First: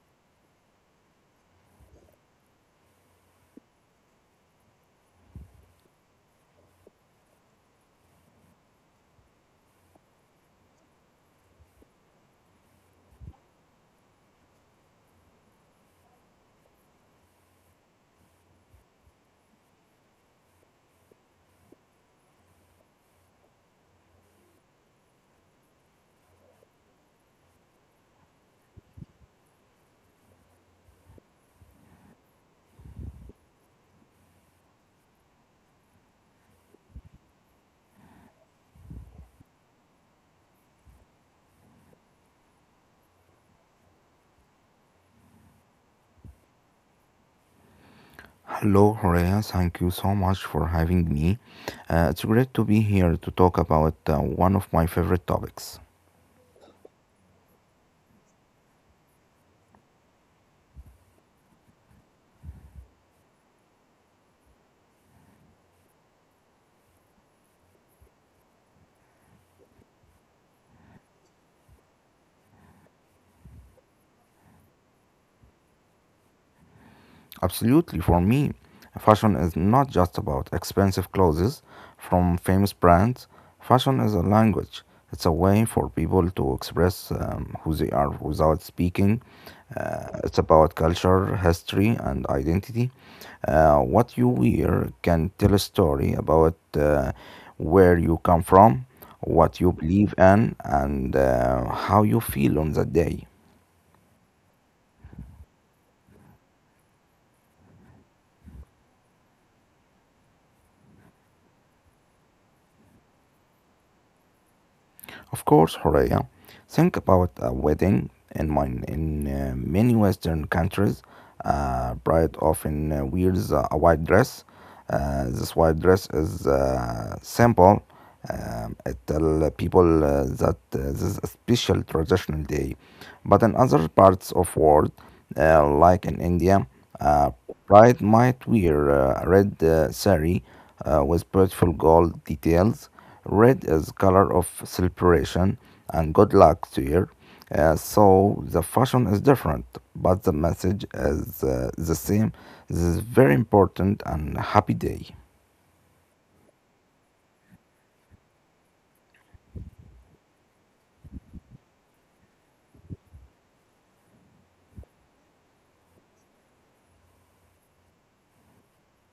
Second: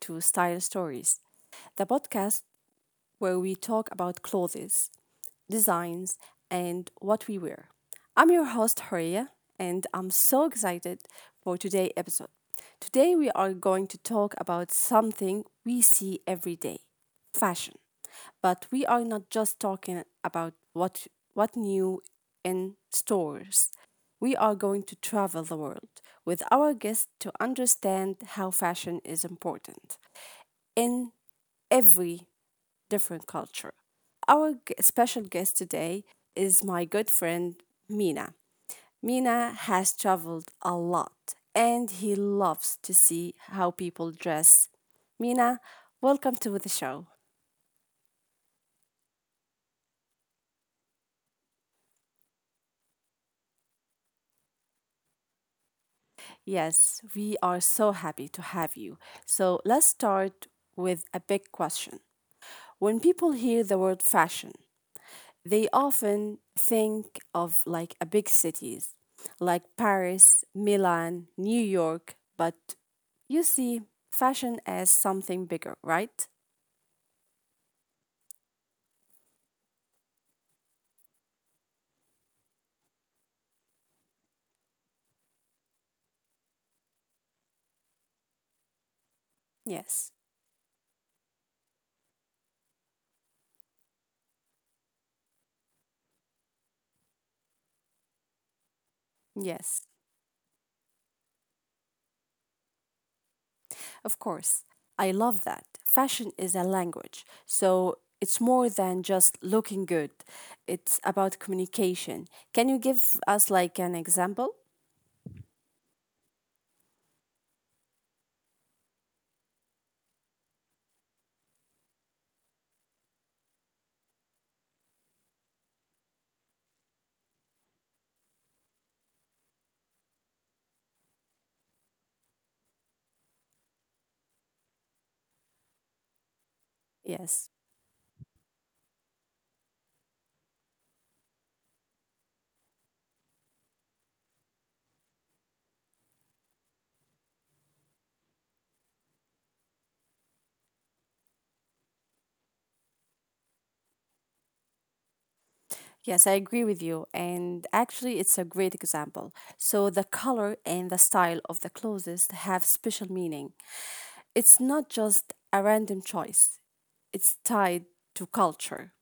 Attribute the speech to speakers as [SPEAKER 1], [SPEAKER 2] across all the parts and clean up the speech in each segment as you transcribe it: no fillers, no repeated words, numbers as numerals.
[SPEAKER 1] to Style Stories, the podcast where we talk about clothes, designs, and what we wear. I'm your host, Horia, and I'm so excited for today's episode. Today, we are going to talk about something we see every day fashion. But we are not just talking about what new in stores. We are going to travel the world with our guests to understand how fashion is important in every different culture. Our special guest today is my good friend Mina. Mina has traveled a lot and he loves to see how people dress. Mina, welcome to the show.
[SPEAKER 2] Hello, Horea. Thank you so much for having me. It's great to be here to talk about one of my favorite topics.
[SPEAKER 1] Yes, we are so happy to have you. So let's start with a big question. When people hear the word fashion, they often think of like a big cities like Paris, Milan, New York, but you see fashion as something bigger, right?
[SPEAKER 2] Absolutely, for me, fashion is not just about expensive clothes from famous brands. Fashion is a language. It's a way for people to express who they are without speaking.
[SPEAKER 1] Yes.
[SPEAKER 2] It's about culture, history, and identity. What you wear can tell a story about where you come from, what you
[SPEAKER 1] Yes.
[SPEAKER 2] believe in, and how you feel on that day.
[SPEAKER 1] Of course. I love that. Fashion is a language. So it's more than just looking good, it's about communication. Can you give us like an example?
[SPEAKER 2] Of course, Horea. Think about a wedding in mine in many Western countries. Bride often wears a white dress. This white dress is simple. It tell people that this is a special traditional day. But in other parts of world, like in India, uh,
[SPEAKER 1] Yes.
[SPEAKER 2] bride might wear red sari with beautiful gold details. Red is color of celebration and good luck to you. So the fashion is different, but the message is the same. This is very important and happy day.
[SPEAKER 1] Yes, I agree with you. And actually, it's a great example. So, the color and the style of the clothes have special meaning. It's not just a random choice, it's tied to culture.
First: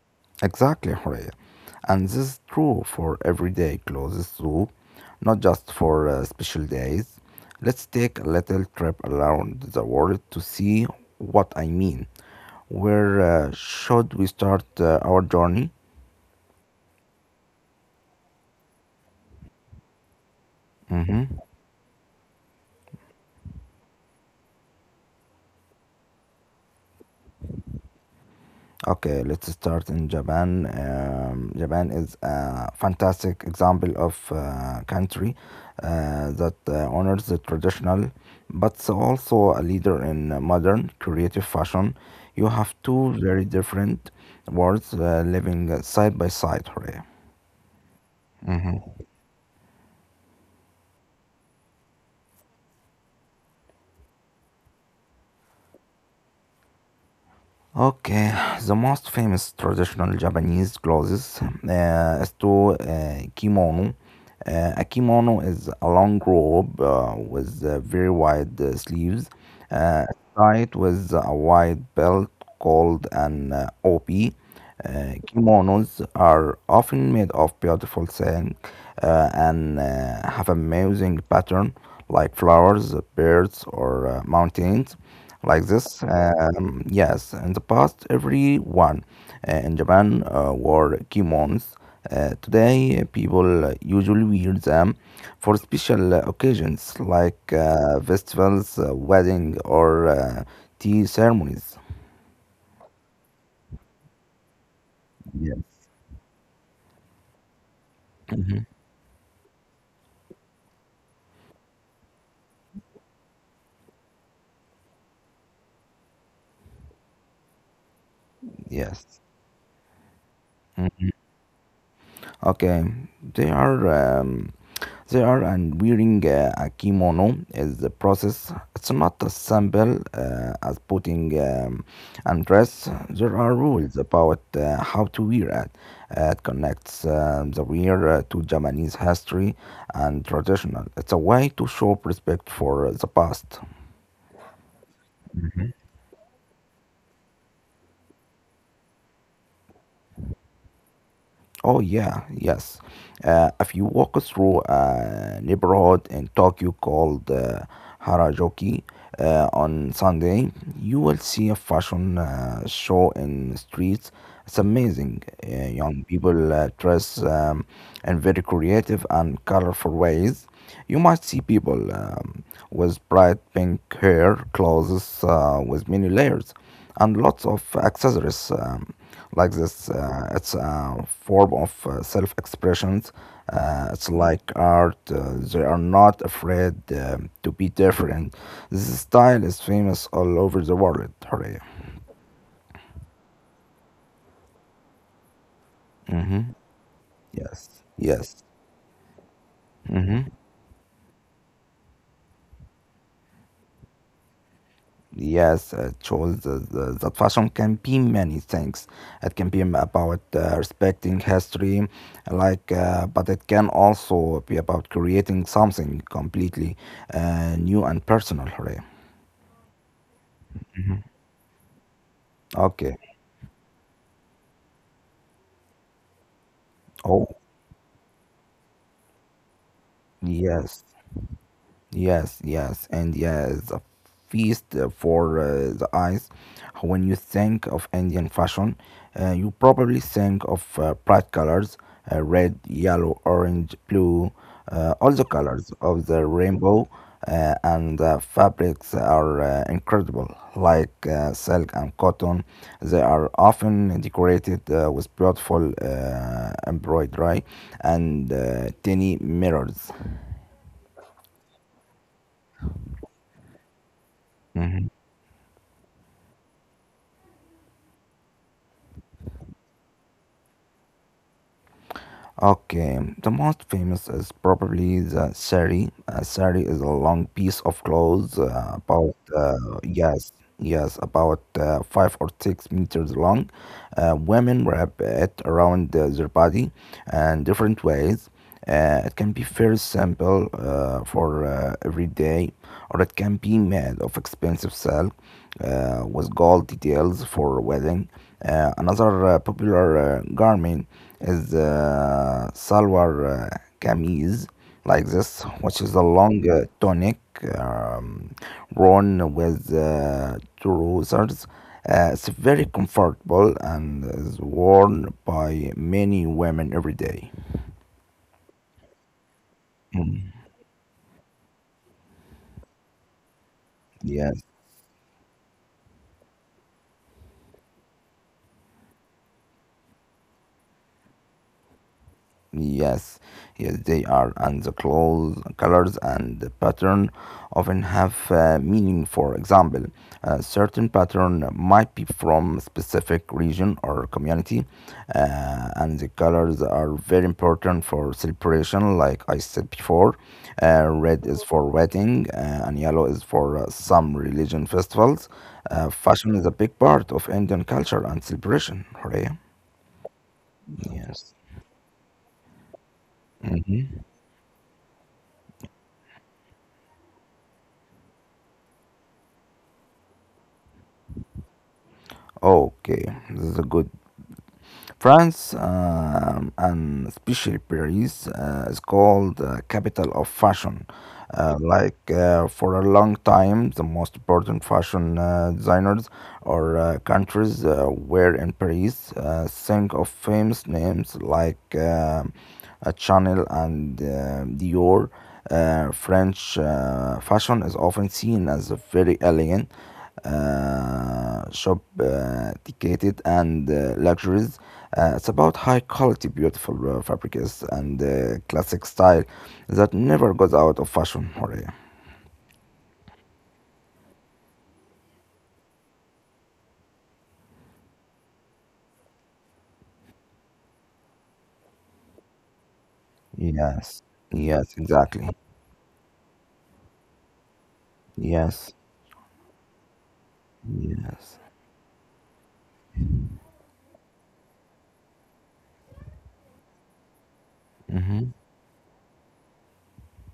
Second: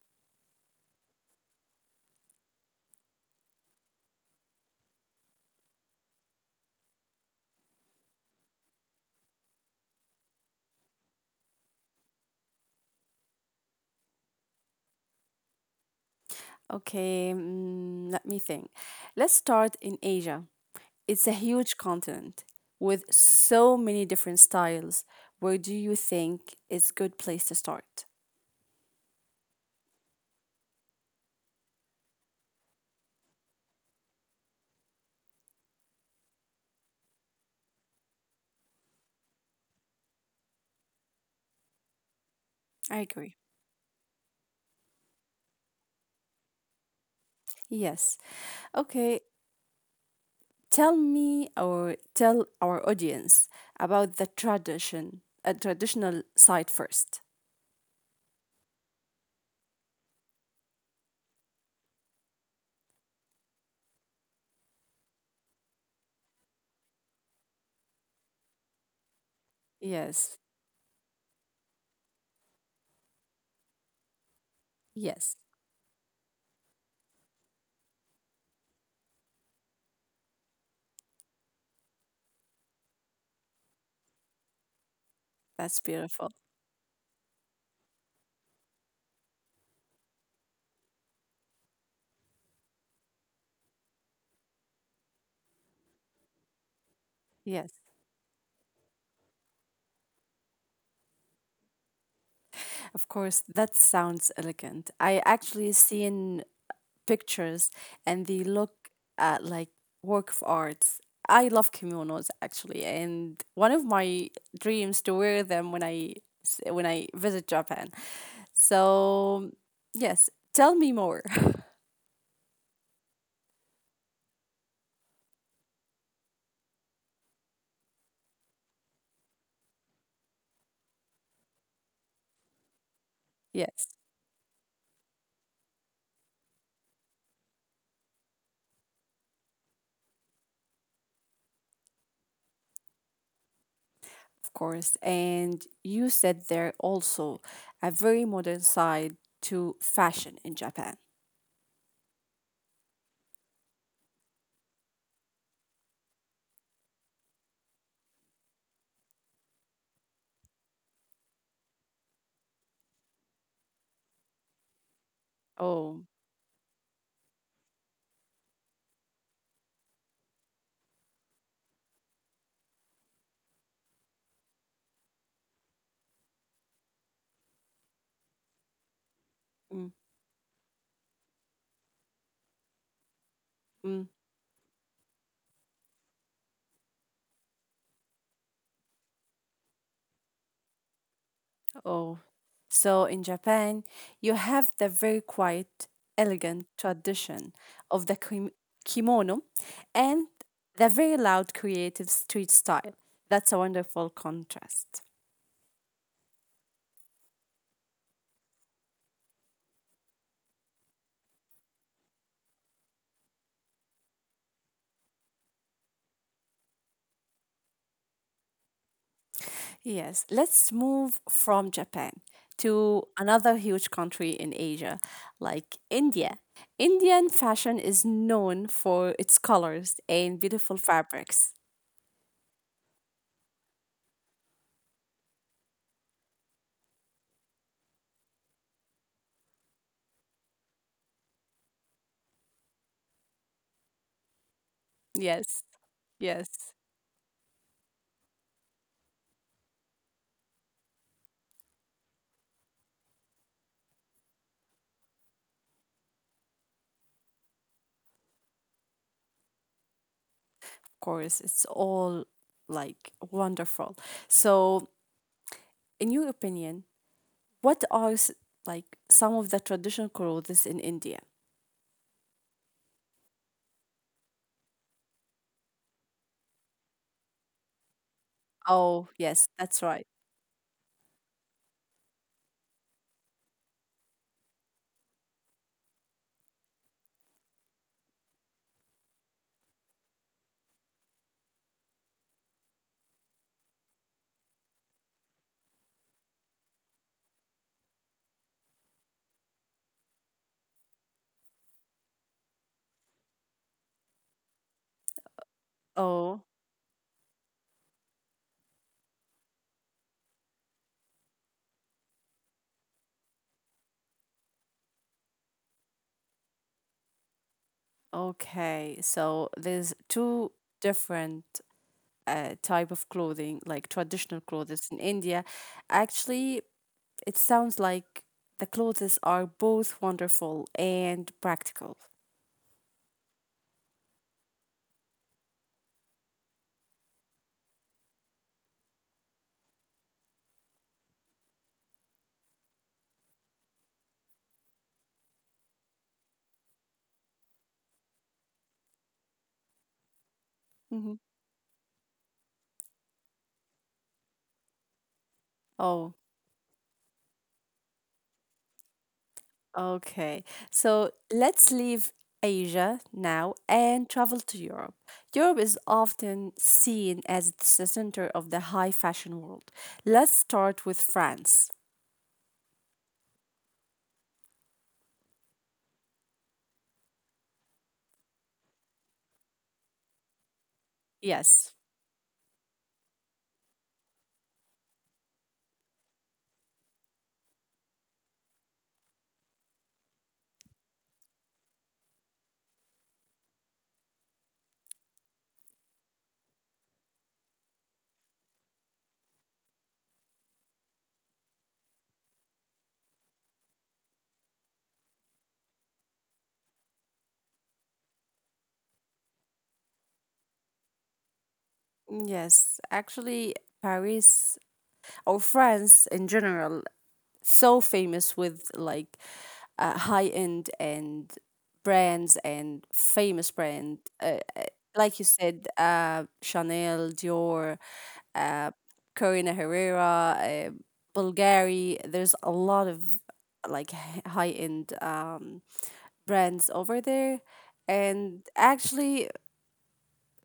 [SPEAKER 2] Exactly, Horea. And this is true for everyday clothes too, not just for special days. Let's take a little trip around the world to see what I mean. Where should we start our journey?
[SPEAKER 1] Okay, let me think. Let's start in Asia. It's a
[SPEAKER 2] Mm-hmm.
[SPEAKER 1] huge continent with so many different styles. Where do you think is good place to start?
[SPEAKER 2] Okay, let's start in Japan. Japan is a fantastic example of country that honors the traditional, but it's also a leader in modern creative fashion. You have
[SPEAKER 1] I
[SPEAKER 2] two
[SPEAKER 1] agree.
[SPEAKER 2] very different worlds living side by side. Hooray.
[SPEAKER 1] Yes.
[SPEAKER 2] Mhm.
[SPEAKER 1] Okay, tell me or tell our audience about the tradition, a traditional site first.
[SPEAKER 2] Okay, the most famous traditional Japanese clothes is to kimono. A kimono is a long robe with very wide sleeves, uh,
[SPEAKER 1] Yes.
[SPEAKER 2] tied with a wide belt called an obi.
[SPEAKER 1] Yes.
[SPEAKER 2] Kimonos are often made of beautiful silk and have amazing pattern like flowers, birds, or mountains. Like
[SPEAKER 1] That's
[SPEAKER 2] this,
[SPEAKER 1] beautiful.
[SPEAKER 2] yes. In the past, everyone in Japan wore kimonos. Today, people usually wear them for special occasions like
[SPEAKER 1] Yes.
[SPEAKER 2] festivals, wedding, or tea ceremonies.
[SPEAKER 1] Of course, that sounds elegant. I actually
[SPEAKER 2] Yes.
[SPEAKER 1] seen pictures and they look
[SPEAKER 2] Mhm.
[SPEAKER 1] at like work of arts. I love kimonos actually, and one of my dreams to wear them when when I visit Japan.
[SPEAKER 2] Yes.
[SPEAKER 1] So yes, tell me
[SPEAKER 2] Mm-hmm.
[SPEAKER 1] more.
[SPEAKER 2] Okay, they are um, they are and wearing a kimono is the process. It's not as simple as putting and dress. There are
[SPEAKER 1] Yes,
[SPEAKER 2] rules about how to wear it. It connects the wear to Japanese history and traditional. It's a way to show respect for the past.
[SPEAKER 1] of course. And you said there also a very modern side to fashion in Japan.
[SPEAKER 2] Oh yeah, yes. If you walk through a neighborhood in Tokyo called Harajuku on Sunday, you will see a fashion show in the streets. It's amazing. Young
[SPEAKER 1] Oh,
[SPEAKER 2] people dress in very creative and colorful ways. You might see people with bright pink hair, clothes with many layers and lots of accessories like
[SPEAKER 1] mm,
[SPEAKER 2] this. It's a form of self expressions.
[SPEAKER 1] mm.
[SPEAKER 2] It's like art. They are not afraid to be different. This style is famous all over the world. Hooray.
[SPEAKER 1] Oh, so in Japan, you have the very quiet,
[SPEAKER 2] Mm-hmm.
[SPEAKER 1] elegant tradition
[SPEAKER 2] Yes.
[SPEAKER 1] of the
[SPEAKER 2] Yes.
[SPEAKER 1] kimono and
[SPEAKER 2] Mm-hmm.
[SPEAKER 1] the very loud, creative street style. That's a wonderful contrast.
[SPEAKER 2] Yes, chose that fashion can be many things. It can be about respecting history, like, but it can also be about creating something completely new and personal. Hooray.
[SPEAKER 1] Yes, let's
[SPEAKER 2] Mhm.
[SPEAKER 1] move from Japan to
[SPEAKER 2] Okay.
[SPEAKER 1] another huge country in Asia, like India. Indian
[SPEAKER 2] Oh,
[SPEAKER 1] fashion is known for its colors and beautiful
[SPEAKER 2] yes.
[SPEAKER 1] fabrics.
[SPEAKER 2] Yes, yes, and yes, a feast for the eyes. When you think of Indian fashion, you probably think of bright colors, red, yellow, orange, blue, all the
[SPEAKER 1] Yes,
[SPEAKER 2] colors of the
[SPEAKER 1] yes.
[SPEAKER 2] rainbow, and the fabrics are incredible, like silk and cotton. They are often decorated with beautiful embroidery and tiny mirrors.
[SPEAKER 1] course, it's all like wonderful. So,
[SPEAKER 2] Mm-hmm.
[SPEAKER 1] in your opinion, what like some of the traditional clothes in India?
[SPEAKER 2] Okay, the most famous is probably the sari. Sari is a long piece of clothes,
[SPEAKER 1] Oh, yes, that's right.
[SPEAKER 2] yes, yes, about 5 or 6 meters long. Women wrap it around their body and different ways. It can be very simple for every day, or it can be made of expensive silk with gold details for wedding. Another popular garment is the salwar kameez, like this, which is a
[SPEAKER 1] Oh,
[SPEAKER 2] long tunic um, worn with trousers. It's very comfortable and is worn by many women every day.
[SPEAKER 1] okay. So there's
[SPEAKER 2] Mm.
[SPEAKER 1] two different type of clothing, like traditional
[SPEAKER 2] Yes.
[SPEAKER 1] clothes in India. Actually, it sounds like the clothes are both wonderful and practical.
[SPEAKER 2] Yes, yes, they are, and the clothes, colors, and the pattern often have meaning. For example, a certain pattern might be from a specific region or community, and the colors are very important for celebration. Like I said before,
[SPEAKER 1] Mm-hmm.
[SPEAKER 2] red is for wedding, and yellow is for some religion festivals.
[SPEAKER 1] Oh,
[SPEAKER 2] Fashion is a big part of Indian culture and celebration. Horea.
[SPEAKER 1] okay, so
[SPEAKER 2] Yes.
[SPEAKER 1] let's leave Asia now
[SPEAKER 2] Hmm.
[SPEAKER 1] and travel to Europe. Europe is often seen as it's the center of the high fashion world. Let's start with France.
[SPEAKER 2] Okay, this is good. France, and especially Paris, is called capital of fashion.
[SPEAKER 1] Yes,
[SPEAKER 2] Like for a long time, the most important fashion designers or countries were in Paris. Think of famous names like Chanel and Dior. French fashion is often seen as a very elegant shop dedicated and luxuries. It's about high quality, beautiful fabrics and classic style that never goes out of fashion. Horia.
[SPEAKER 1] yes, actually, Paris or France in general, so famous with like high end and brands and famous brand,
[SPEAKER 2] Yes, yes,
[SPEAKER 1] like you
[SPEAKER 2] exactly.
[SPEAKER 1] said, Chanel, Dior, uh,
[SPEAKER 2] Yes,
[SPEAKER 1] Corina Herrera,
[SPEAKER 2] yes.
[SPEAKER 1] Bulgari. There's a lot of like high end brands over there,
[SPEAKER 2] Mm-hmm.
[SPEAKER 1] and actually,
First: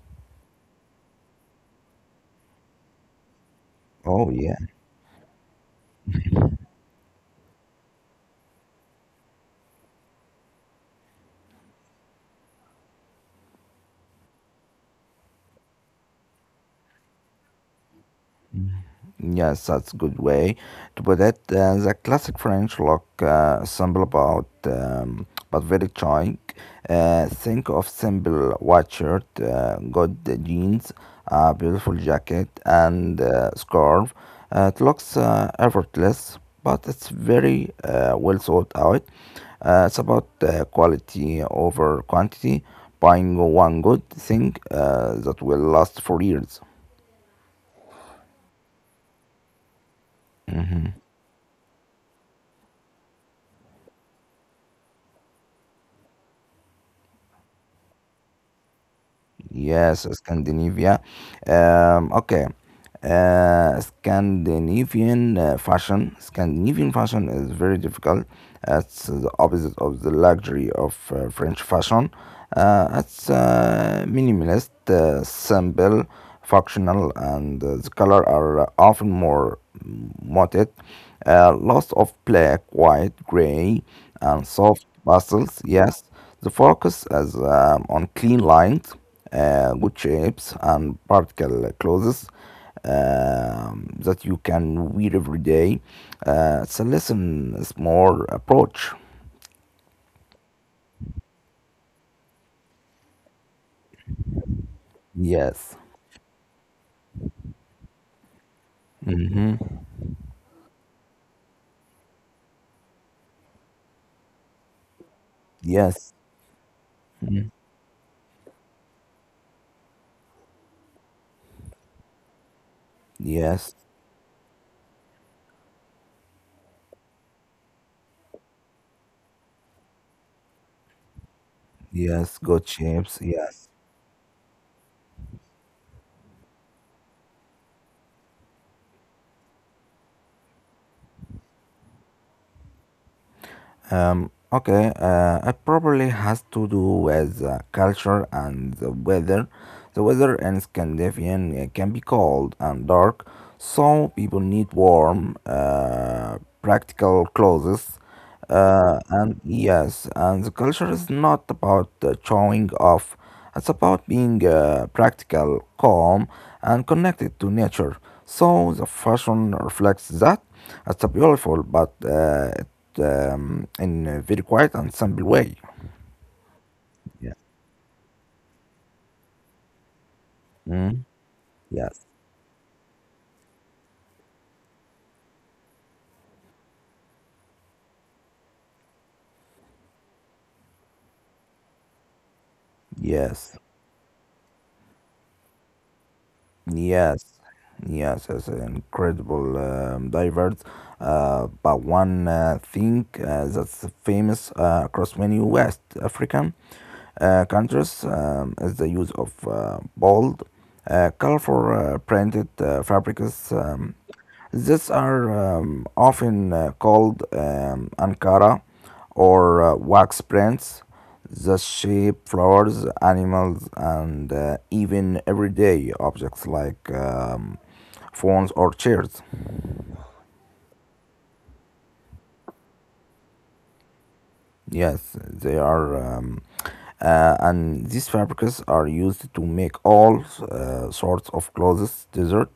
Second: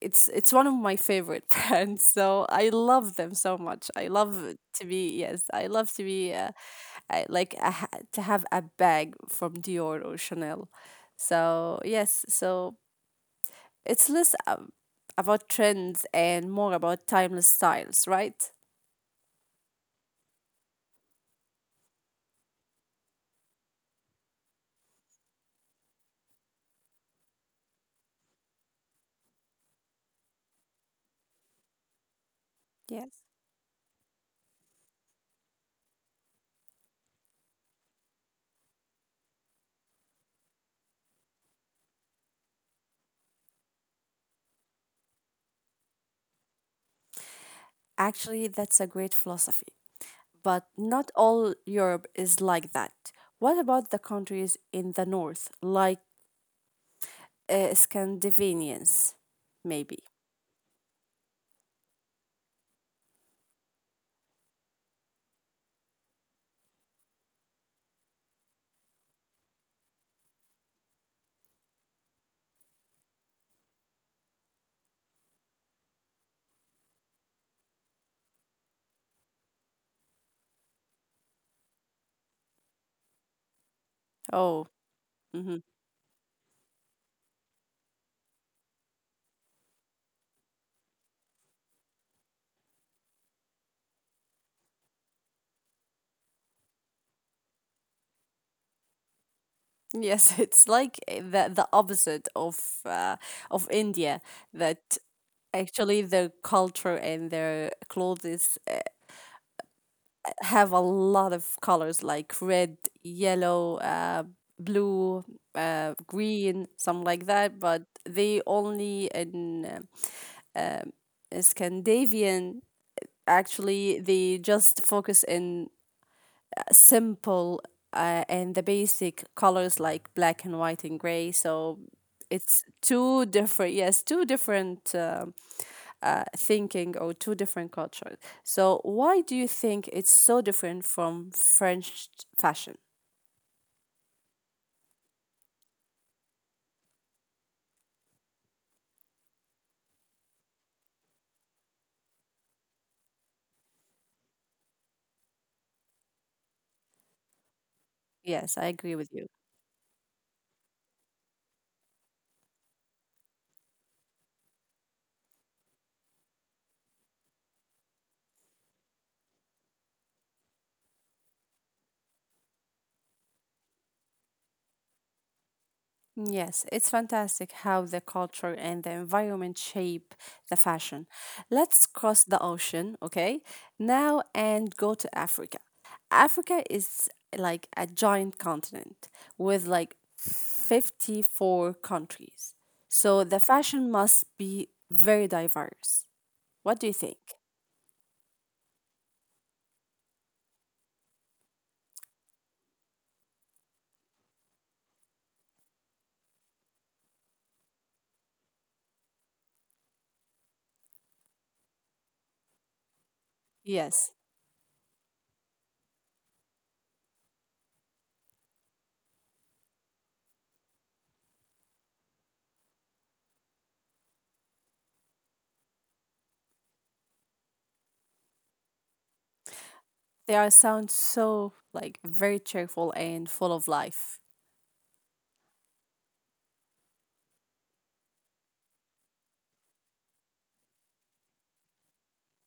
[SPEAKER 1] it's one of my favorite brands. So I love them so much. I
[SPEAKER 2] Oh, yeah.
[SPEAKER 1] love to be yes, I love to be I, like a, to have a bag from Dior or Chanel. So yes, so it's less about trends and more about timeless styles, right?
[SPEAKER 2] Yes, that's a good way to put it. The classic French look simple about but very charming. Think of simple white shirt, good jeans, a beautiful jacket,
[SPEAKER 1] Yes.
[SPEAKER 2] and scarf. It looks effortless, but it's very well thought out. It's about quality over quantity, buying one good thing that will last for years.
[SPEAKER 1] Actually, that's a great philosophy, but not all Europe is like that. What about the countries in the north, like Scandinavians, maybe?
[SPEAKER 2] Yes, Scandinavia. Okay. Scandinavian fashion is very difficult. It's the opposite of the luxury of French fashion. It's minimalist, simple, functional, and the color are often more muted. Lots of black, white, gray, and
[SPEAKER 1] Oh,
[SPEAKER 2] soft
[SPEAKER 1] hmm,
[SPEAKER 2] pastels. Yes, the focus is on clean lines good shapes and particle clothes that you can wear every day. It's a lesson, it's more approach.
[SPEAKER 1] yes, it's like the opposite uh, of India. That
[SPEAKER 2] Yes.
[SPEAKER 1] actually their culture and their clothes
[SPEAKER 2] Mm-hmm.
[SPEAKER 1] have a lot of colors like red, yellow, blue,
[SPEAKER 2] Yes.
[SPEAKER 1] green, something like that. But they only in um, um, Scandinavian
[SPEAKER 2] Yes.
[SPEAKER 1] actually they just focus in simple and the basic colors like black and white and gray. So
[SPEAKER 2] Yes.
[SPEAKER 1] it's
[SPEAKER 2] Good shapes.
[SPEAKER 1] two
[SPEAKER 2] Yes.
[SPEAKER 1] different, yes, two different thinking or two different cultures. So why do you think it's so different from French fashion?
[SPEAKER 2] Okay, it probably has to do with culture and the weather. The weather in Scandinavian can be cold and dark, so people need warm, practical clothes.
[SPEAKER 1] Yes, I agree with you.
[SPEAKER 2] And yes, and the culture is not about showing off. It's about being practical, calm, and connected to nature. So the fashion reflects that. It's a beautiful, but in a very quiet and simple way.
[SPEAKER 1] Yes, it's
[SPEAKER 2] Yeah.
[SPEAKER 1] fantastic how the culture and the environment shape the
[SPEAKER 2] Mm,
[SPEAKER 1] fashion. Let's
[SPEAKER 2] yes.
[SPEAKER 1] cross the ocean, okay? Now and go to Africa. Africa is like a giant continent with like 54 countries. So the
[SPEAKER 2] Yes,
[SPEAKER 1] fashion must be very diverse. What do you think?
[SPEAKER 2] yes, yes, it's incredible, diverse. But one thing that's famous across many West African countries is the use of bold, colorful printed fabrics.
[SPEAKER 1] Yes,
[SPEAKER 2] These are often called Ankara or wax prints. The shape, flowers, animals, and even everyday objects like phones or chairs.
[SPEAKER 1] they are sound so like very cheerful and full of life.
[SPEAKER 2] Yes, they are. And these fabrics are used to make all sorts of clothes, desert,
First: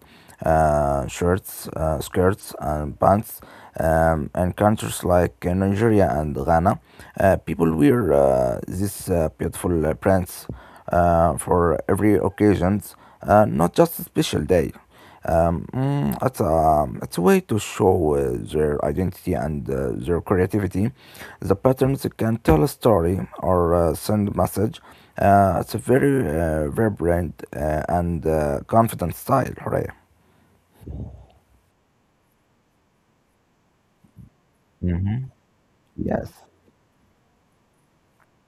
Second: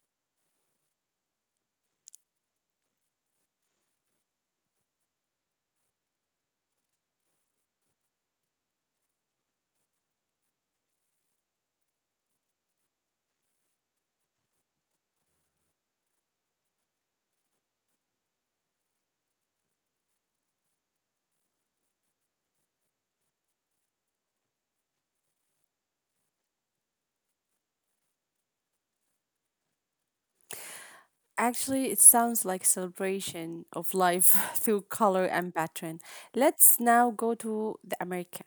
[SPEAKER 2] shirts, skirts, and pants. And countries like Nigeria and Ghana, people wear these beautiful prints for every occasions, not just a special day. It's a way to show their identity and their creativity. The patterns can tell a story or send a message. It's a very vibrant and confident style, Hooray.
[SPEAKER 1] Actually, it sounds like celebration of life through color
[SPEAKER 2] Hmm.
[SPEAKER 1] and pattern.
[SPEAKER 2] Yes.
[SPEAKER 1] Let's now go to the America.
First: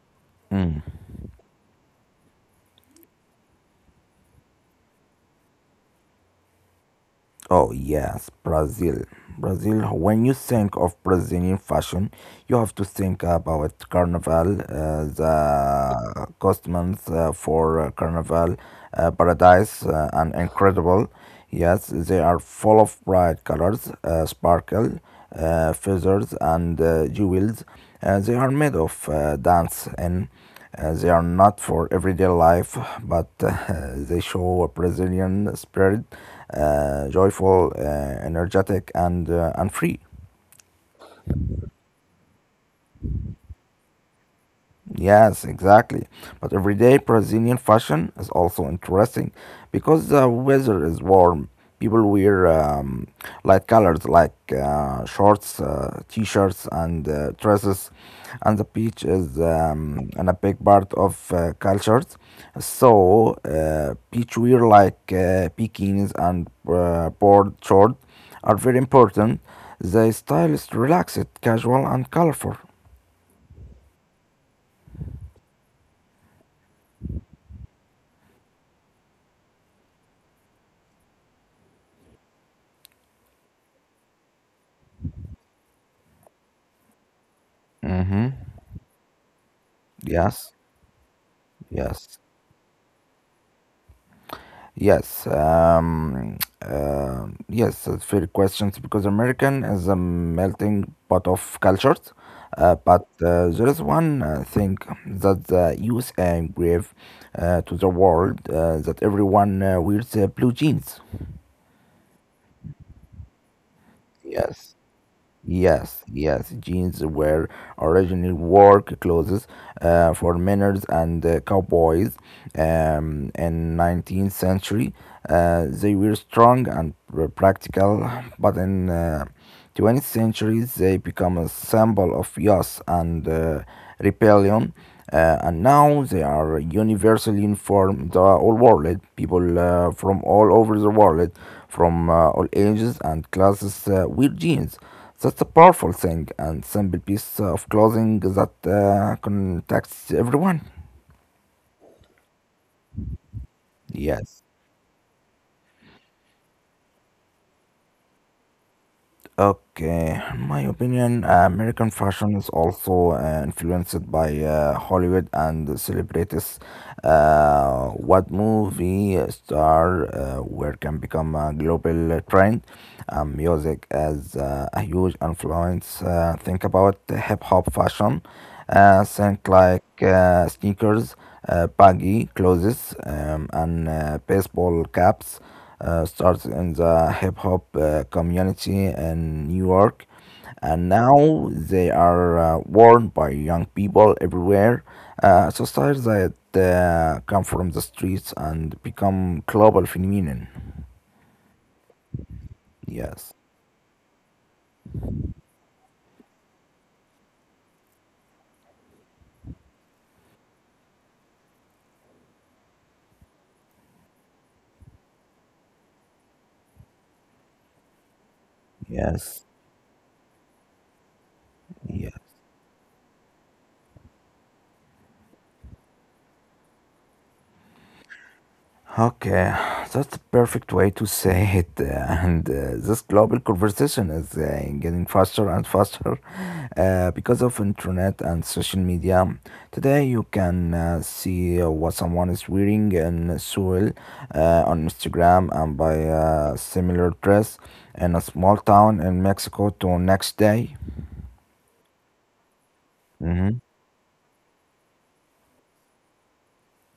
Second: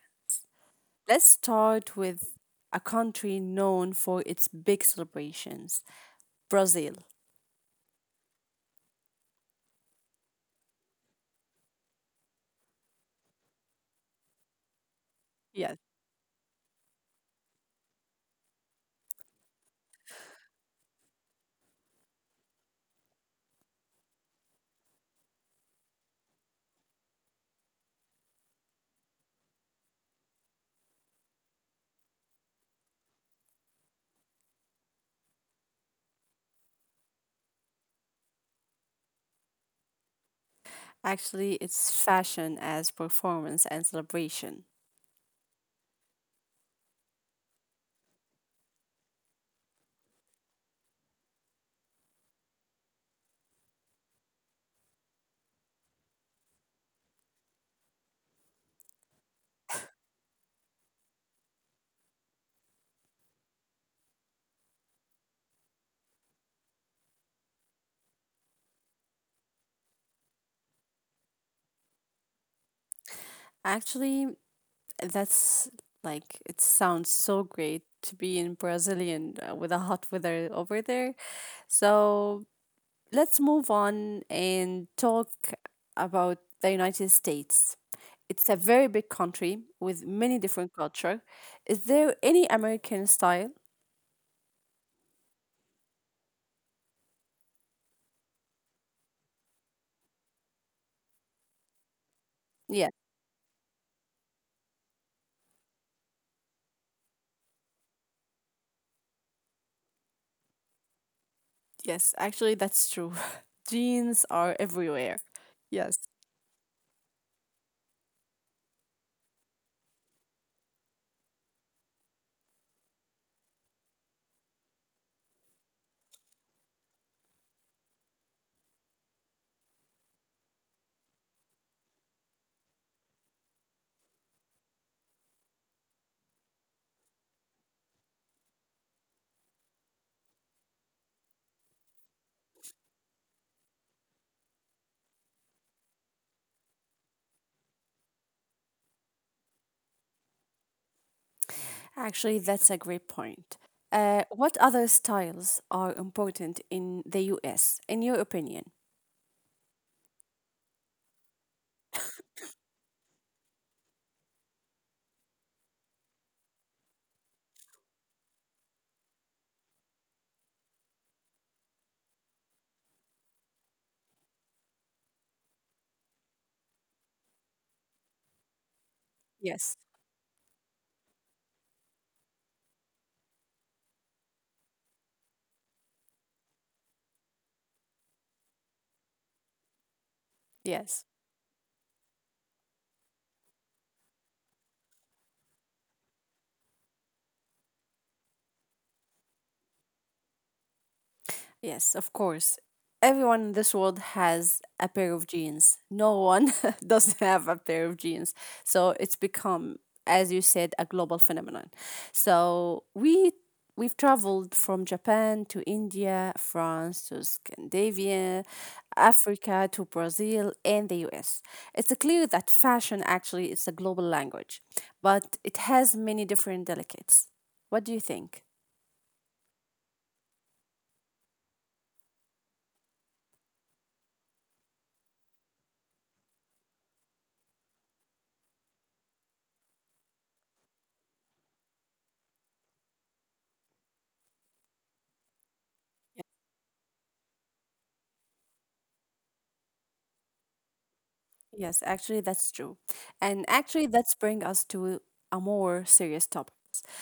[SPEAKER 2] Mm.
[SPEAKER 1] Let's start with a country known for its big celebrations, Brazil.
[SPEAKER 2] Oh, yes, Brazil. Brazil, when you think of Brazilian fashion, you have to think about Carnival,
[SPEAKER 1] Yes.
[SPEAKER 2] the costumes for Carnival Paradise, and incredible. Yes, they are full of bright colors, sparkle, feathers, and jewels. They are made of dance and they are not for everyday life, but they show a Brazilian spirit, joyful, energetic, and free.
[SPEAKER 1] Actually, it's fashion as performance and celebration.
[SPEAKER 2] Yes, exactly. But everyday Brazilian fashion is also interesting because the weather is warm. People wear light colors like shorts, t-shirts, and dresses, and the beach is a big part of cultures. So, beach wear like bikinis and board shorts are very important. The style is relaxed, casual, and colorful.
[SPEAKER 1] Actually, that's like it sounds so great to be in Brazilian with the hot weather over there. So let's move on and talk about the United States.
[SPEAKER 2] Mm-hmm.
[SPEAKER 1] It's a very big country with many
[SPEAKER 2] Yes.
[SPEAKER 1] different culture. Is there
[SPEAKER 2] Yes,
[SPEAKER 1] any American style?
[SPEAKER 2] yes, um, yes, fair questions because American is a melting pot of cultures. Uh,
[SPEAKER 1] Yeah.
[SPEAKER 2] but uh, there is one thing that the USA gave to the world that everyone wears blue jeans.
[SPEAKER 1] Yes, actually that's true. Jeans are
[SPEAKER 2] Yes.
[SPEAKER 1] everywhere. Yes.
[SPEAKER 2] Yes, yes, jeans were originally work clothes for miners and cowboys in 19th century. They were strong and were practical, but in 20th century they become a symbol of youth and rebellion and now they are universally informed the whole world eh? People From all over the world eh? From all ages and classes wear jeans. That's a powerful thing and simple piece of clothing that contacts everyone.
[SPEAKER 1] Actually, that's a great point.
[SPEAKER 2] Yes.
[SPEAKER 1] What other styles are important in the US, in your opinion?
[SPEAKER 2] Okay, my opinion, American fashion is also influenced by Hollywood and celebrities. What movie star where can become a global trend? Music as a huge influence. Think about hip hop fashion.
[SPEAKER 1] Yes.
[SPEAKER 2] Think like sneakers, baggy clothes, and baseball caps started in the hip hop community in New York, and
[SPEAKER 1] Yes.
[SPEAKER 2] now they are worn by young people everywhere. So styles that come from the streets and become global phenomenon.
[SPEAKER 1] Yes, of course. Everyone
[SPEAKER 2] Yes,
[SPEAKER 1] in this world has a pair of jeans. No one doesn't have a pair of jeans. So it's become, as you said, a global phenomenon. So we've traveled from Japan to India, France to Scandinavia,
[SPEAKER 2] yes,
[SPEAKER 1] Africa to Brazil and the US. It's
[SPEAKER 2] yes.
[SPEAKER 1] clear that fashion actually is a global language, but it has many different delicates. What do you think?
[SPEAKER 2] Okay, that's the perfect way to say it. And this global conversation is getting faster and faster because of internet and social media. Today, you can see what someone is wearing in Seoul on Instagram and buy a similar dress in a small town in Mexico to next day.
[SPEAKER 1] Yes, actually, that's true. And
[SPEAKER 2] Hmm.
[SPEAKER 1] actually, that's bring us to a more serious topic.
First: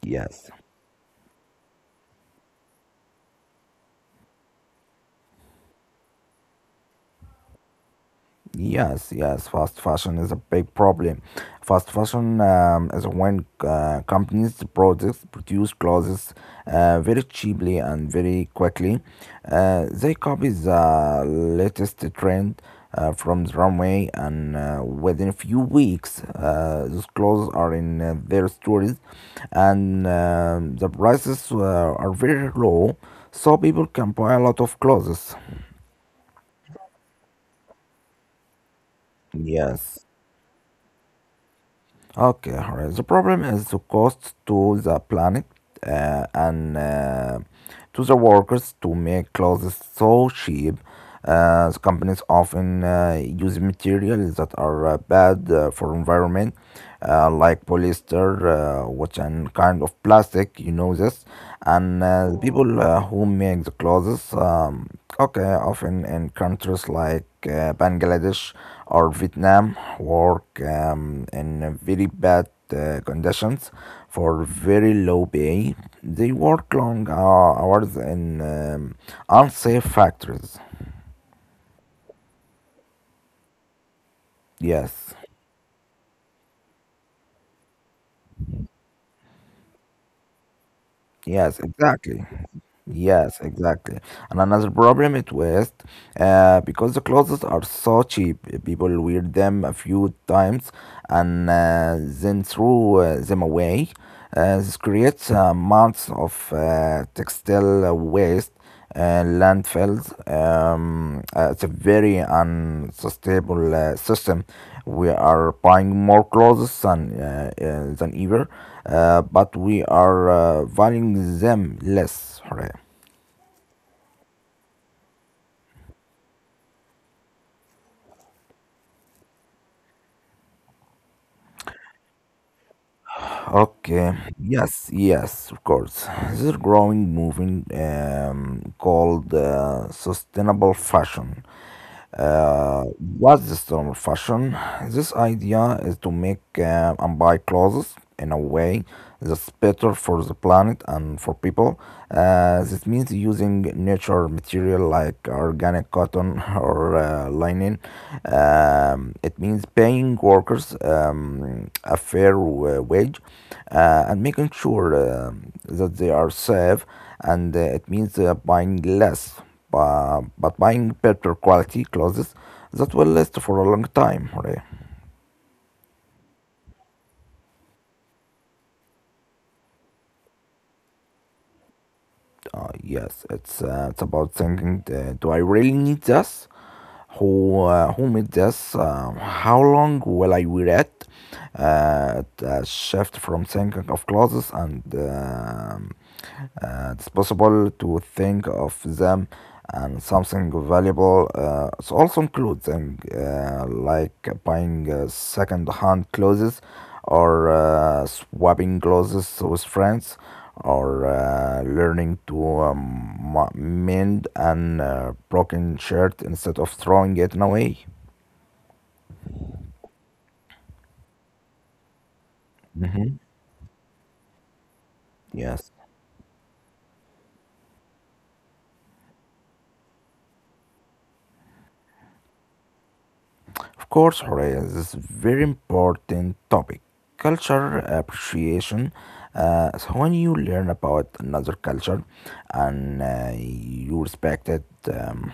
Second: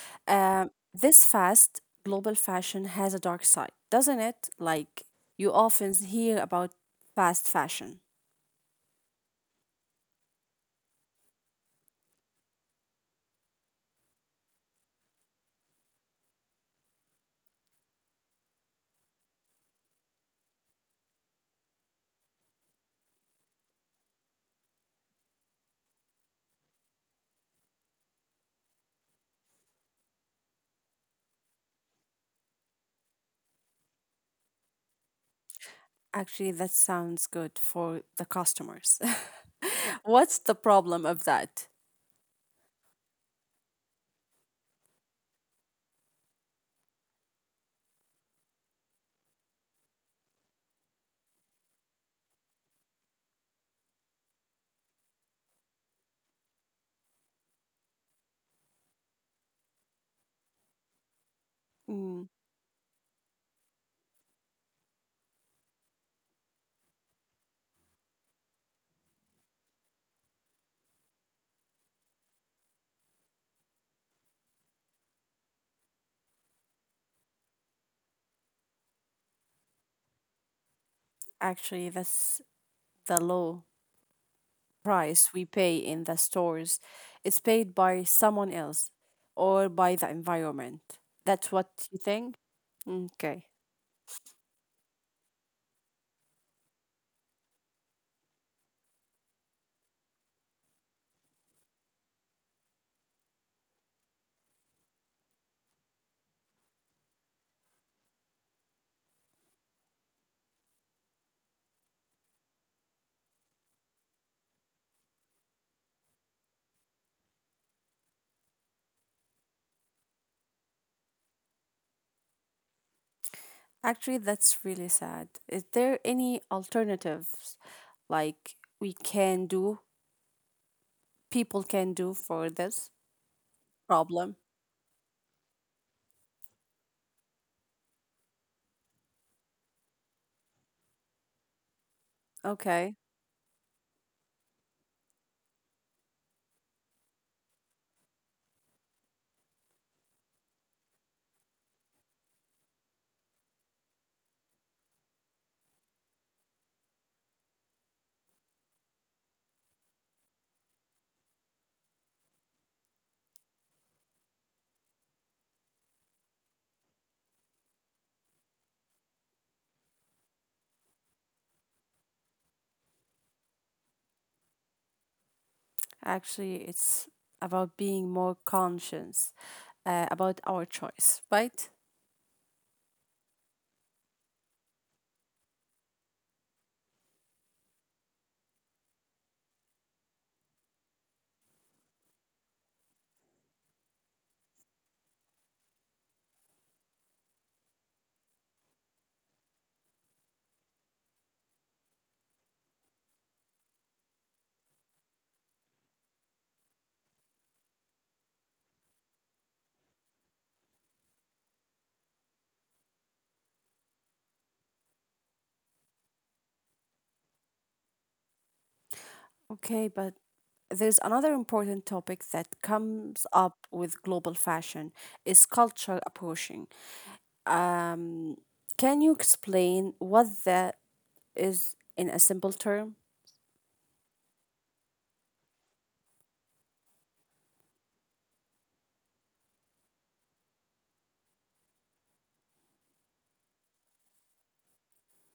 [SPEAKER 2] Yes.
[SPEAKER 1] This fast global fashion has a dark side, doesn't it? Like, you often hear about fast fashion.
[SPEAKER 2] Yes, yes, fast fashion is a big problem. Fast fashion is when companies products produce clothes very cheaply and very quickly. They copy the latest trend from the runway, and within a few weeks, those clothes are in their stores, and the prices are very low, so people can buy a lot of clothes.
[SPEAKER 1] Actually, that sounds good for the customers.
[SPEAKER 2] Yes.
[SPEAKER 1] What's the problem of that?
[SPEAKER 2] Okay, alright. The problem is the cost to the planet and to the workers to make clothes so cheap. The companies often use materials that are bad for environment, like polyester, which an kind of plastic. You know this, and
[SPEAKER 1] Mm,
[SPEAKER 2] the people who make the clothes, okay, often in countries like Bangladesh or Vietnam work in very bad conditions for very low pay. They work long hours in unsafe factories.
[SPEAKER 1] actually, that's the law.
[SPEAKER 2] Yes.
[SPEAKER 1] Price we pay in the stores is paid by someone else or by the environment. That's
[SPEAKER 2] Yes,
[SPEAKER 1] what you
[SPEAKER 2] exactly.
[SPEAKER 1] think?
[SPEAKER 2] Yes,
[SPEAKER 1] Okay.
[SPEAKER 2] exactly. And another problem it was because the clothes are so cheap, people wear them a few times and then throw them away. This creates amounts of textile waste landfills. It's a very unsustainable system. We are buying more clothes than ever, but we are valuing them less. Hooray.
[SPEAKER 1] Actually, that's really sad. Is there any alternatives like we can do, people can do for this
[SPEAKER 2] Okay.
[SPEAKER 1] problem?
[SPEAKER 2] Yes, yes, of course. This is growing movement called sustainable fashion. Uh,
[SPEAKER 1] Okay.
[SPEAKER 2] what's the storm of fashion? This idea is to make and buy clothes in a way that's better for the planet and for people. This means using natural material like organic cotton or linen. It means paying workers a wage and making sure that they are safe. And it means buying less but buying better quality clothes that will last for a long time. Right?
[SPEAKER 1] Actually, it's about being more conscious about our choice, right?
[SPEAKER 2] Yes, it's about thinking: do I really need this? Who made this? How long will I wear it? Shift from thinking of clothes and it's possible to think of them and something valuable. It also includes and like buying second-hand clothes or swapping clothes with friends, or learning to mend an broken shirt instead of throwing it away.
[SPEAKER 1] Okay, but there's another important topic that
[SPEAKER 2] Hmm.
[SPEAKER 1] comes up with global fashion is
[SPEAKER 2] Yes.
[SPEAKER 1] cultural approaching. Um, can you explain what that is in a simple term?
[SPEAKER 2] Of course, Horea, this is very important topic. Culture appreciation. So when you learn about another culture and you respect it. Um,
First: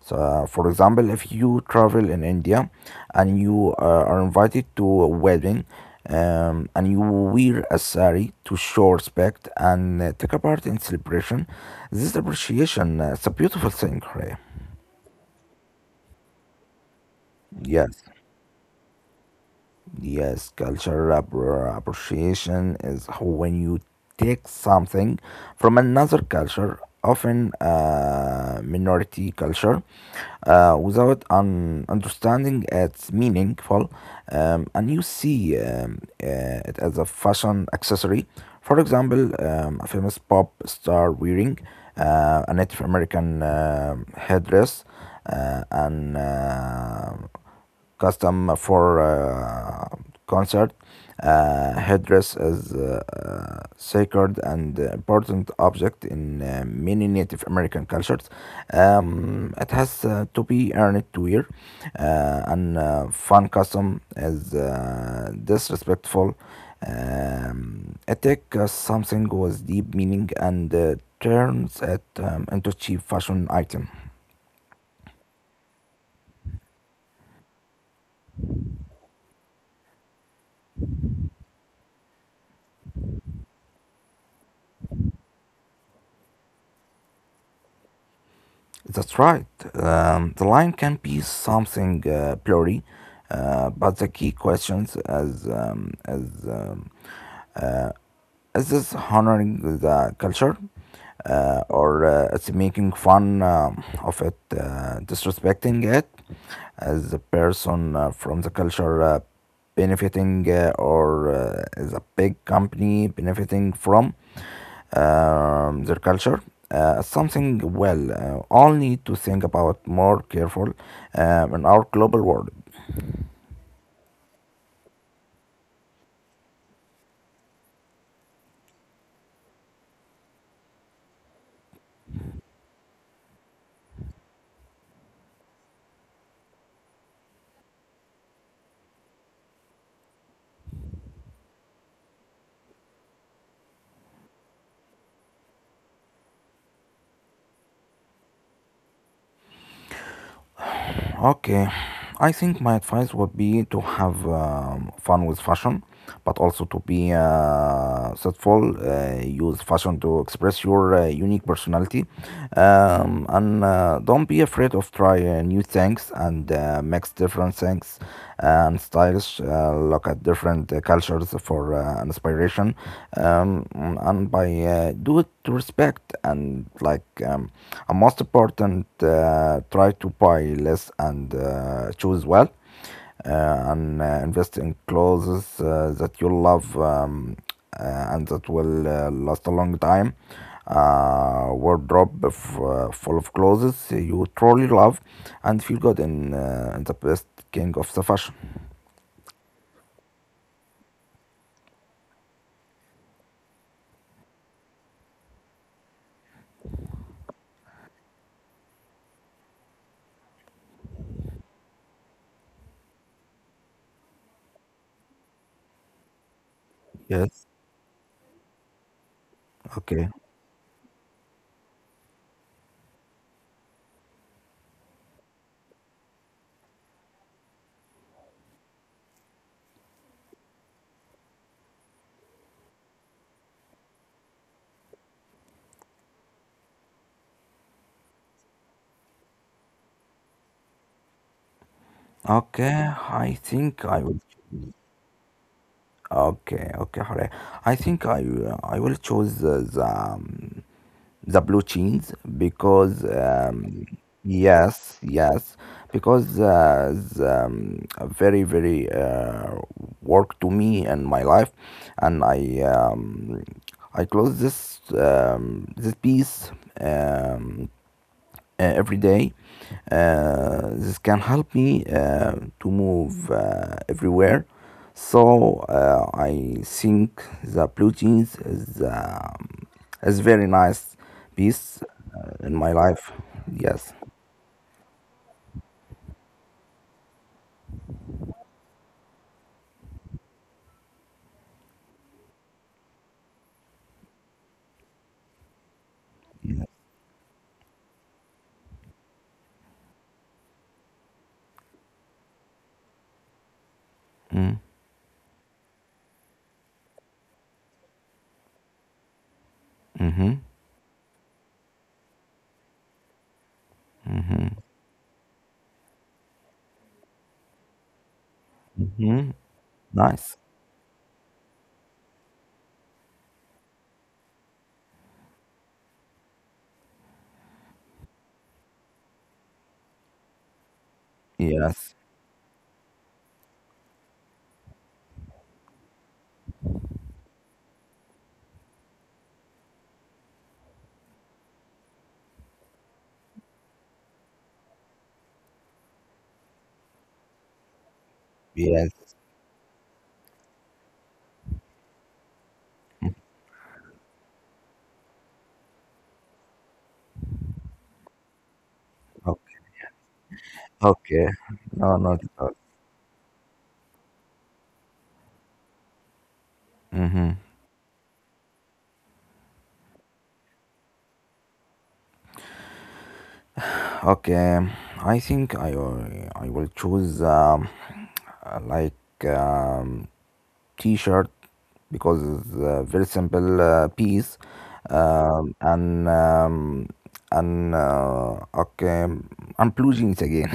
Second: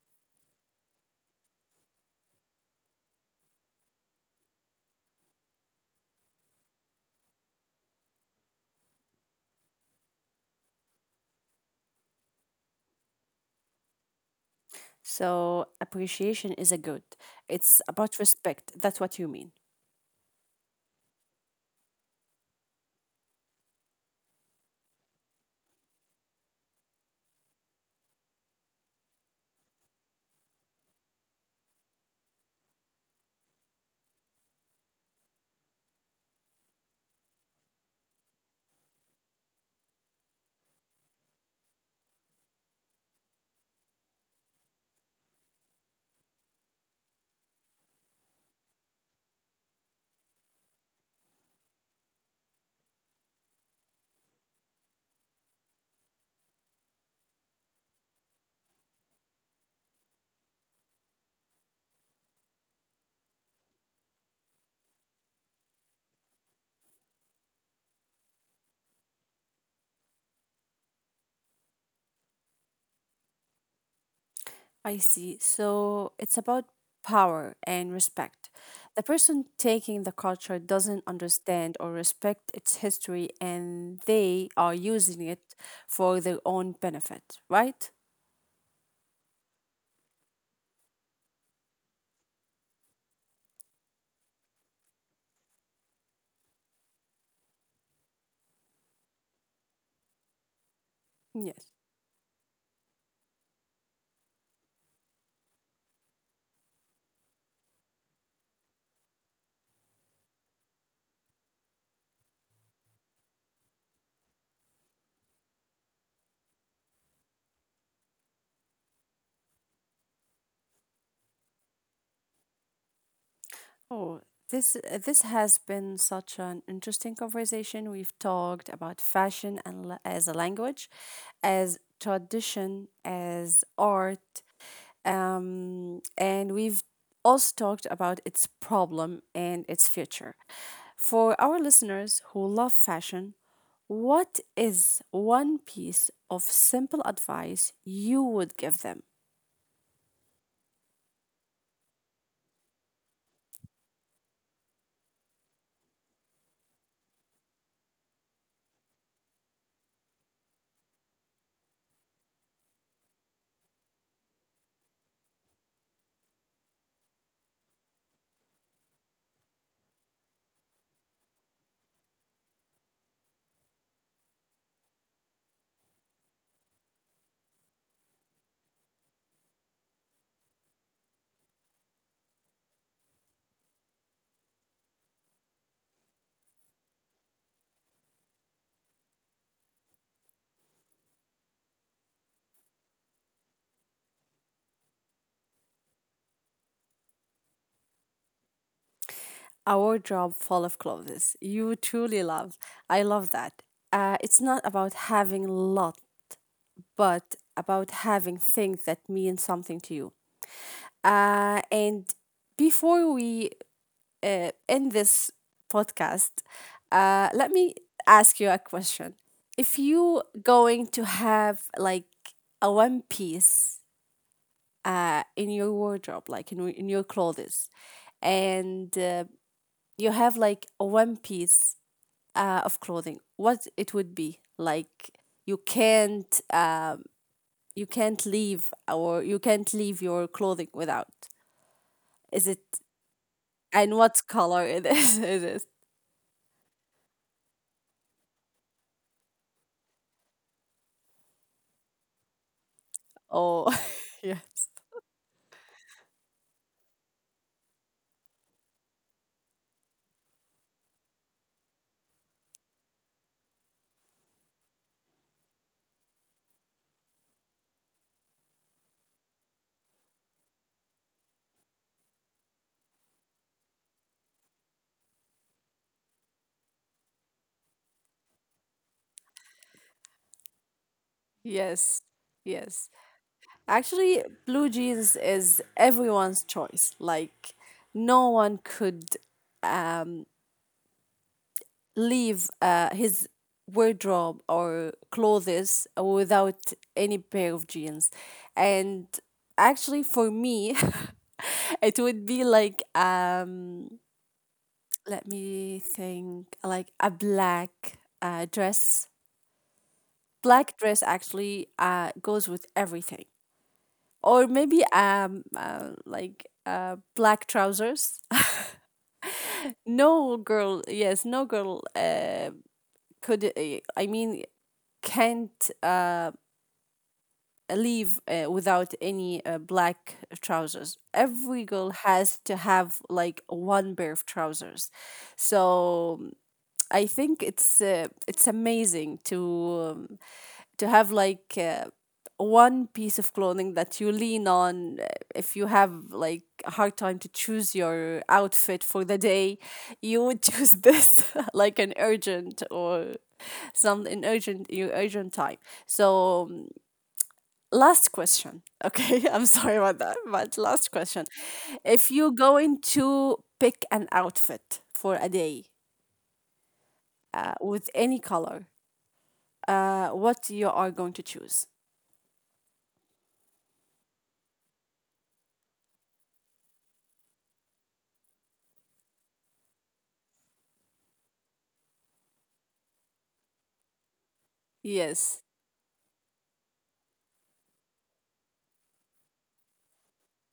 [SPEAKER 2] so for example, if you travel in India and you are invited to a wedding and you wear a sari to show respect and take a part in celebration, this is appreciation. Uh, it's a beautiful thing, Horea.
[SPEAKER 1] So appreciation is a good. It's
[SPEAKER 2] Yes.
[SPEAKER 1] about respect. That's what you mean.
[SPEAKER 2] Yes, appreciation is when you take something from another culture, often minority culture, without understanding its meaningful, and you see it as a fashion accessory. For example, a famous pop star wearing a Native American headdress and custom for concert. Headdress is a sacred and important object in many Native American cultures. It has to be earned to wear. And fun custom is disrespectful. It takes something with deep meaning and turns it into cheap fashion item.
[SPEAKER 1] I see. So it's about power and respect. The person taking the culture doesn't understand or respect its history and they are using it for their own benefit, right?
[SPEAKER 2] That's right. The line can be something blurry, but the key questions as um, uh, is this honoring the culture,
[SPEAKER 1] Yes.
[SPEAKER 2] or it's making fun of it, disrespecting it, as a person from the culture benefiting or as a big company benefiting from their culture. Something well, all need to think about more careful in our global world.
[SPEAKER 1] Oh, this this has been such an interesting conversation. We've talked about fashion and as a language, as tradition, as art, and we've also talked about its problem and its future. For our listeners who love fashion, what is one piece of simple advice you would give them?
[SPEAKER 2] Okay, I think my advice would be to have fun with fashion, but also to be thoughtful. Use fashion to express your unique personality, and don't be afraid of try new things and mix different things and styles. Look at different cultures for inspiration, um, and by do it respect and like and most important try to buy less and choose well and invest in clothes that you love uh, and that will last a long time wardrobe of, full of clothes you truly love and feel good in the best king of the fashion.
[SPEAKER 1] A wardrobe full of clothes you truly love. I love that. It's not about having a lot, but about having things that mean something to you. And before we end this podcast,
[SPEAKER 2] Yes.
[SPEAKER 1] let me ask you a question. If
[SPEAKER 2] Okay.
[SPEAKER 1] you going to have like a one piece in your wardrobe, like in your clothes, and you have like a one piece of clothing what it would be like you can't um, you can't leave or you can't leave your clothing without is it
[SPEAKER 2] okay i think i
[SPEAKER 1] and
[SPEAKER 2] will
[SPEAKER 1] what color it is it is
[SPEAKER 2] Okay, okay, alright. I think I will choose the blue jeans because
[SPEAKER 1] oh yeah
[SPEAKER 2] yes, yes, because very very work to me and my life, and I close this this piece. Um, every day. This can help me to move everywhere. So I think the blue jeans is very nice piece
[SPEAKER 1] yes
[SPEAKER 2] in my
[SPEAKER 1] yes
[SPEAKER 2] life. Yes.
[SPEAKER 1] actually blue jeans is everyone's choice like no one could um leave his wardrobe or clothes without any pair of jeans. And actually, for me, it would be like
[SPEAKER 2] Mm.
[SPEAKER 1] let me think like a black dress
[SPEAKER 2] Mm-hmm.
[SPEAKER 1] black dress actually goes with everything or maybe like black trousers.
[SPEAKER 2] Mm-hmm. Nice.
[SPEAKER 1] No girl yes no girl could I mean can't leave without any black trousers. Every girl
[SPEAKER 2] Yes.
[SPEAKER 1] has to have like one pair of trousers. So I think it's amazing to have like one piece of clothing that you lean on if you have like a hard time to choose your outfit for
[SPEAKER 2] Yes.
[SPEAKER 1] the day you would choose this like an urgent or some an urgent your urgent time so last question okay I'm
[SPEAKER 2] Okay.
[SPEAKER 1] sorry about that but last question
[SPEAKER 2] Okay. No,
[SPEAKER 1] if
[SPEAKER 2] not at
[SPEAKER 1] you're
[SPEAKER 2] all.
[SPEAKER 1] going to pick an outfit for a day
[SPEAKER 2] Mm-hmm.
[SPEAKER 1] with any color what you are going to choose
[SPEAKER 2] Okay, I think I will choose uh, like um, T-shirt because it's a very simple piece,
[SPEAKER 1] yes
[SPEAKER 2] um, and um, and okay, am blue jeans again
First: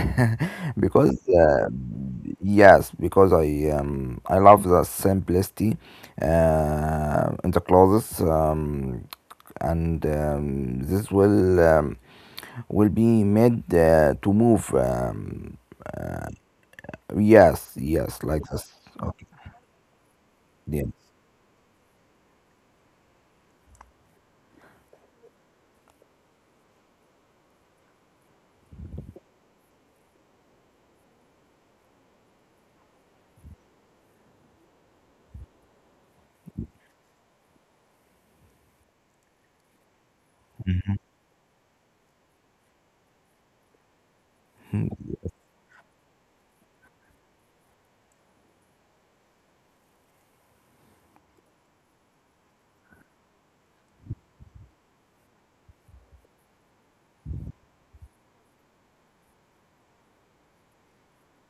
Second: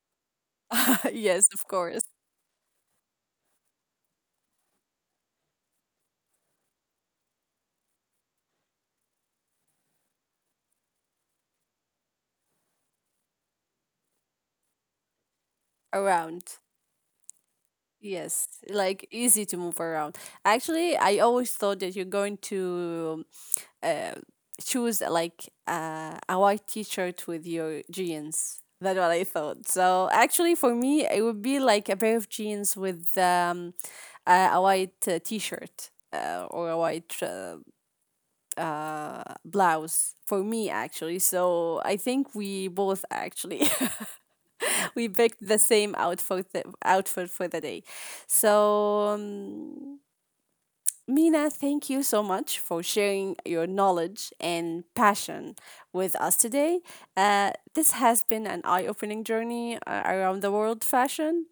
[SPEAKER 2] because
[SPEAKER 1] yes of course
[SPEAKER 2] yes, because I love the simplicity in the clothes, and this will be made to move.
[SPEAKER 1] around
[SPEAKER 2] Yes, yes, like
[SPEAKER 1] yes
[SPEAKER 2] this.
[SPEAKER 1] like
[SPEAKER 2] Okay,
[SPEAKER 1] easy to move around
[SPEAKER 2] yeah.
[SPEAKER 1] actually I always thought that you're going to uh, choose like a white t-shirt with your jeans. That's what I thought. So actually, for me, it would be like a pair of jeans with a white t-shirt or a white blouse for me actually. So I think we both actually
[SPEAKER 2] Hmm?
[SPEAKER 1] we picked the same outfit for the day. So. Mina, thank you so much for sharing your knowledge and passion with us today. This has been an eye opening journey around the world fashion.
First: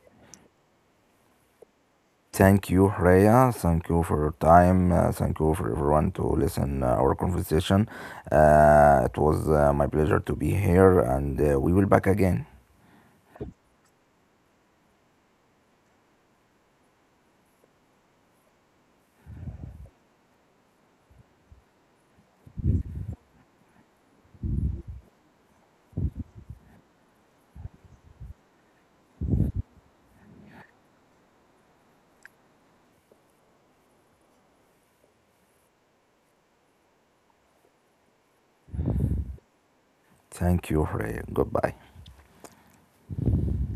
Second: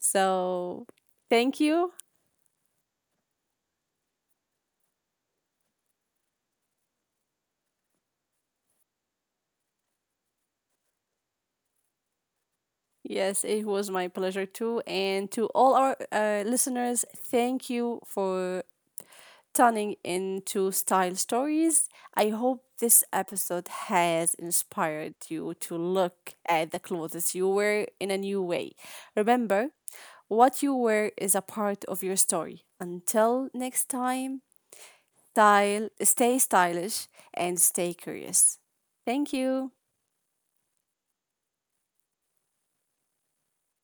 [SPEAKER 1] So, thank you.
[SPEAKER 2] Thank you, Rhea. Thank you for your time. Thank you for everyone to listen our conversation. It was my pleasure to be here, and we will back again.
[SPEAKER 1] Yes, it was my pleasure too. And to all our listeners, thank you for turning into Style Stories. I hope this episode has inspired you to look at the clothes you wear in a new way. Remember, what you wear is a part of your story. Until next time, stay stylish and stay curious. Thank you.
[SPEAKER 2] Thank you, Rhea. Goodbye.